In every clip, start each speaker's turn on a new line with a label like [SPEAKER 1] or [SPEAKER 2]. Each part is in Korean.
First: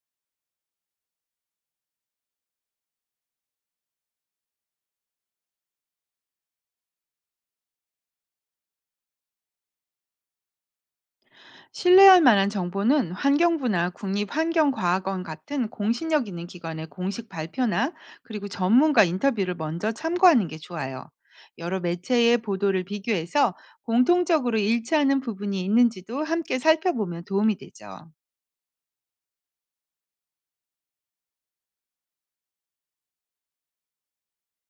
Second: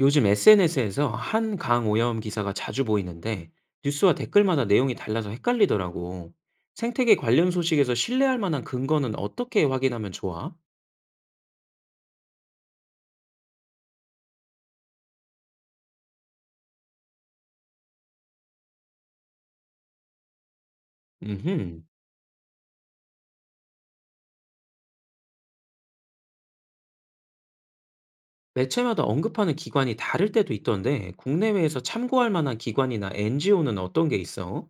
[SPEAKER 1] 요즘 SNS에서 한강 오염 기사가 자주 보이는데 뉴스와 댓글마다 내용이 달라서 헷갈리더라고. 생태계 관련 소식에서 신뢰할 만한 근거는 어떻게 확인하면 좋아?
[SPEAKER 2] 신뢰할 만한 정보는 환경부나 국립환경과학원 같은 공신력 있는 기관의 공식 발표나 그리고 전문가 인터뷰를 먼저 참고하는 게 좋아요. 여러
[SPEAKER 1] 음,
[SPEAKER 2] 매체의 보도를 비교해서 공통적으로 일치하는 부분이 있는지도 함께 살펴보면 도움이 되죠.
[SPEAKER 1] 매체마다 언급하는 기관이 다를 때도 있던데 국내외에서 참고할 만한 기관이나 NGO는 어떤 게 있어?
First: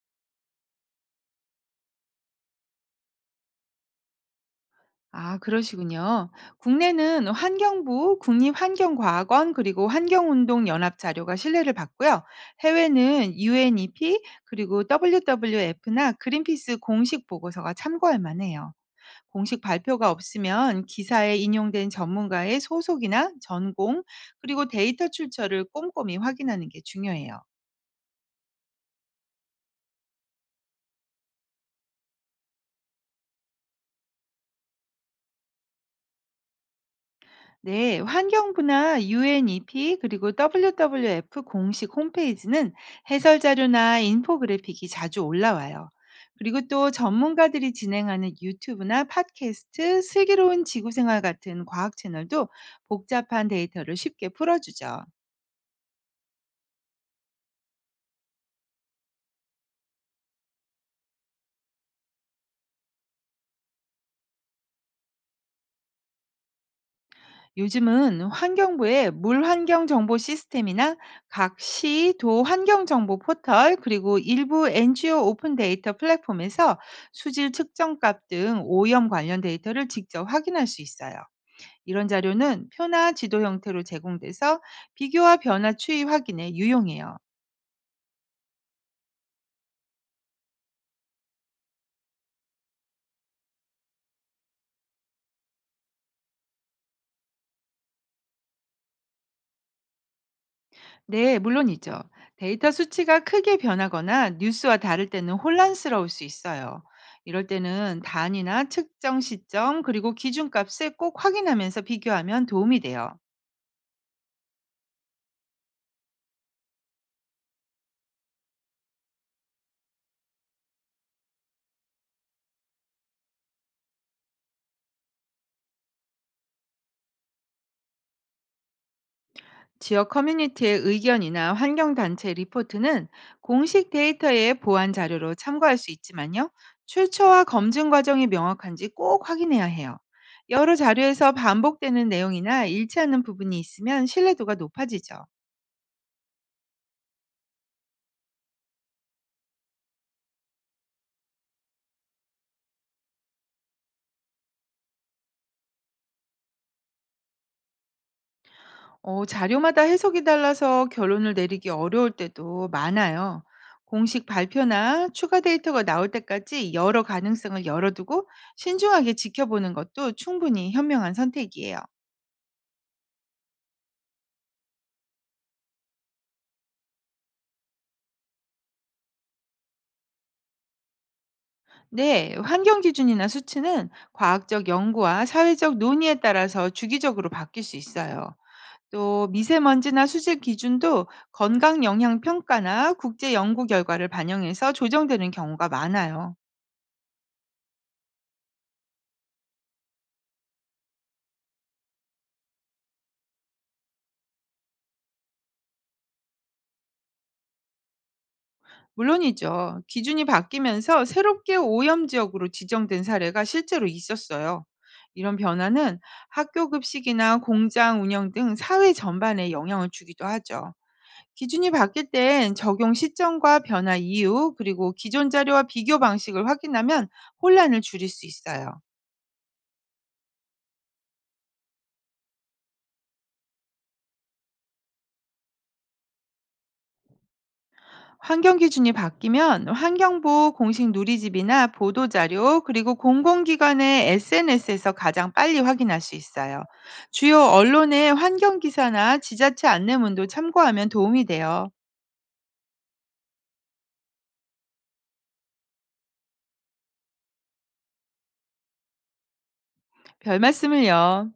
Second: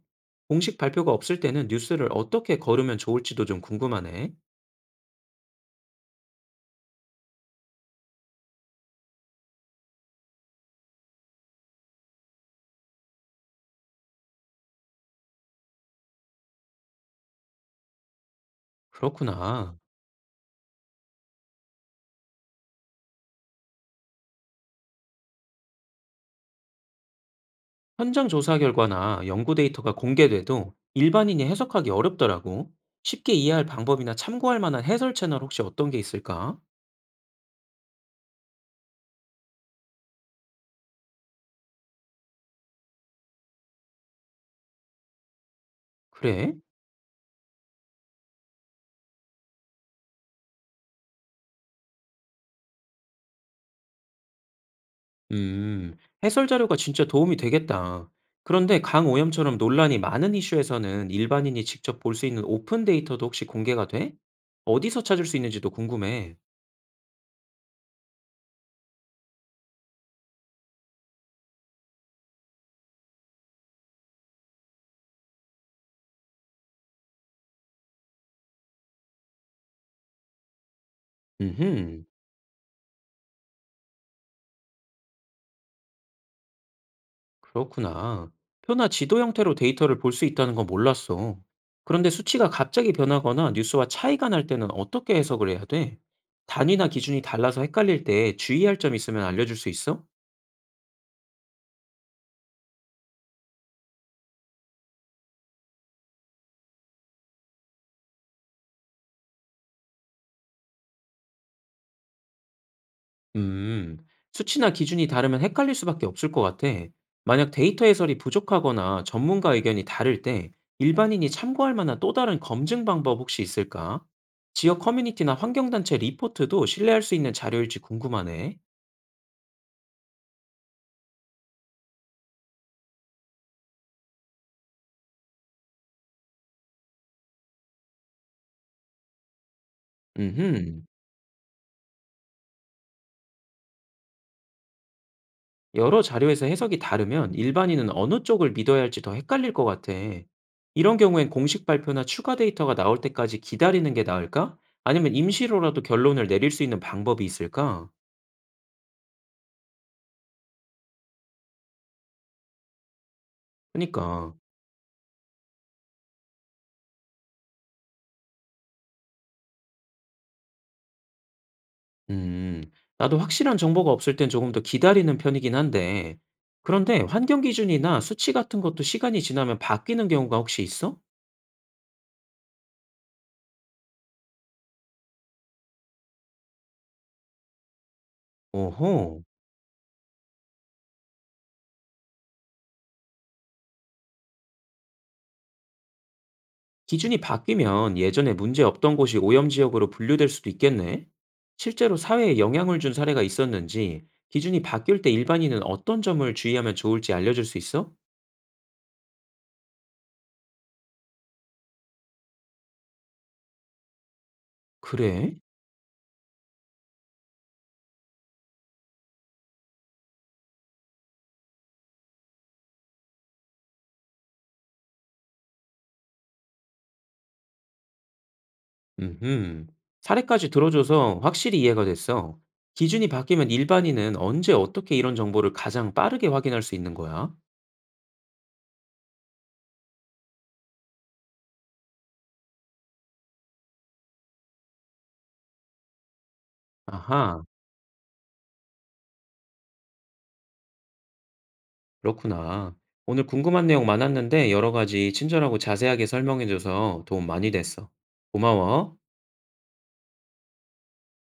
[SPEAKER 1] 공식 발표가 없을 때는 뉴스를 어떻게 거르면 좋을지도 좀 궁금하네.
[SPEAKER 2] 아, 그러시군요. 국내는 환경부, 국립환경과학원, 그리고 환경운동연합 자료가 신뢰를 받고요. 해외는 UNEP, 그리고 WWF나 그린피스 공식 보고서가 참고할 만해요. 공식
[SPEAKER 1] 그렇구나.
[SPEAKER 2] 발표가 없으면 기사에 인용된 전문가의 소속이나 전공, 그리고 데이터 출처를 꼼꼼히 확인하는 게 중요해요.
[SPEAKER 1] 현장 조사 결과나 연구 데이터가 공개돼도 일반인이 해석하기 어렵더라고. 쉽게 이해할 방법이나 참고할 만한 해설 채널 혹시 어떤 게 있을까?
[SPEAKER 2] 네, 환경부나 UNEP 그리고 WWF 공식 홈페이지는 해설 자료나 인포그래픽이 자주 올라와요.
[SPEAKER 1] 그래?
[SPEAKER 2] 그리고 또 전문가들이 진행하는 유튜브나 팟캐스트, 슬기로운 지구생활 같은 과학 채널도 복잡한 데이터를 쉽게 풀어주죠.
[SPEAKER 1] 음, 해설 자료가 진짜 도움이 되겠다. 그런데 강오염처럼 논란이 많은 이슈에서는 일반인이 직접 볼 수 있는 오픈 데이터도 혹시 공개가 돼? 어디서 찾을 수 있는지도 궁금해.
[SPEAKER 2] 요즘은 환경부의 물환경 정보 시스템이나 각 시, 도 환경 정보 포털, 그리고 일부 NGO 오픈 데이터 플랫폼에서 수질 측정값 등 오염 관련 데이터를 직접 확인할 수 있어요.
[SPEAKER 1] 음흠.
[SPEAKER 2] 이런 자료는 표나 지도 형태로 제공돼서 비교와 변화 추이 확인에 유용해요.
[SPEAKER 1] 그렇구나. 표나 지도 형태로 데이터를 볼 수 있다는 건 몰랐어. 그런데 수치가 갑자기 변하거나 뉴스와 차이가 날 때는 어떻게 해석을 해야 돼? 단위나 기준이 달라서 헷갈릴 때 주의할 점 있으면 알려줄 수 있어?
[SPEAKER 2] 네, 물론이죠. 데이터 수치가 크게 변하거나 뉴스와 다를 때는 혼란스러울 수 있어요. 이럴 때는 단위나 측정 시점 그리고 기준값을 꼭 확인하면서 비교하면 도움이 돼요.
[SPEAKER 1] 음, 수치나 기준이 다르면 헷갈릴 수밖에 없을 것 같아. 만약 데이터 해설이 부족하거나 전문가 의견이 다를 때 일반인이 참고할 만한 또 다른 검증 방법 혹시 있을까? 지역 커뮤니티나 환경단체 리포트도 신뢰할 수 있는 자료일지 궁금하네.
[SPEAKER 2] 지역 커뮤니티의 의견이나 환경 단체 리포트는 공식 데이터의 보완 자료로 참고할 수 있지만요. 출처와 검증 과정이 명확한지 꼭 확인해야 해요. 여러
[SPEAKER 1] 음흠.
[SPEAKER 2] 자료에서 반복되는 내용이나 일치하는 부분이 있으면 신뢰도가 높아지죠.
[SPEAKER 1] 여러 자료에서 해석이 다르면 일반인은 어느 쪽을 믿어야 할지 더 헷갈릴 것 같아. 이런 경우엔 공식 발표나 추가 데이터가 나올 때까지 기다리는 게 나을까? 아니면 임시로라도 결론을 내릴 수 있는 방법이 있을까?
[SPEAKER 2] 자료마다 해석이 달라서 결론을 내리기 어려울 때도 많아요. 공식
[SPEAKER 1] 그러니까,
[SPEAKER 2] 발표나 추가 데이터가 나올 때까지 여러 가능성을 열어두고 신중하게 지켜보는 것도 충분히 현명한 선택이에요.
[SPEAKER 1] 음, 나도 확실한 정보가 없을 땐 조금 더 기다리는 편이긴 한데, 그런데 환경 기준이나 수치 같은 것도 시간이 지나면 바뀌는 경우가 혹시 있어?
[SPEAKER 2] 네, 환경 기준이나 수치는 과학적 연구와 사회적 논의에 따라서 주기적으로 바뀔 수 있어요.
[SPEAKER 1] 오호.
[SPEAKER 2] 또 미세먼지나 수질 기준도 건강 영향 평가나 국제 연구 결과를 반영해서 조정되는 경우가 많아요.
[SPEAKER 1] 기준이 바뀌면 예전에 문제 없던 곳이 오염 지역으로 분류될 수도 있겠네? 실제로 사회에 영향을 준 사례가 있었는지, 기준이 바뀔 때 일반인은 어떤 점을 주의하면 좋을지 알려줄 수 있어?
[SPEAKER 2] 물론이죠. 기준이 바뀌면서 새롭게 오염 지역으로 지정된 사례가 실제로 있었어요. 이런
[SPEAKER 1] 그래?
[SPEAKER 2] 변화는 학교 급식이나 공장 운영 등 사회 전반에 영향을 주기도 하죠. 기준이 바뀔 땐 적용 시점과 변화 이유, 그리고 기존 자료와 비교 방식을 확인하면 혼란을 줄일 수 있어요.
[SPEAKER 1] 음흠. 사례까지 들어줘서 확실히 이해가 됐어. 기준이 바뀌면 일반인은 언제 어떻게 이런 정보를 가장 빠르게 확인할 수 있는 거야?
[SPEAKER 2] 환경 기준이 바뀌면 환경부 공식 누리집이나 보도자료 그리고 공공기관의 SNS에서 가장 빨리 확인할 수 있어요. 주요
[SPEAKER 1] 아하,
[SPEAKER 2] 언론의 환경 기사나 지자체 안내문도 참고하면 도움이 돼요.
[SPEAKER 1] 그렇구나. 오늘 궁금한 내용 많았는데 여러 가지 친절하고 자세하게 설명해줘서 도움 많이 됐어. 고마워.
[SPEAKER 2] 별 말씀을요.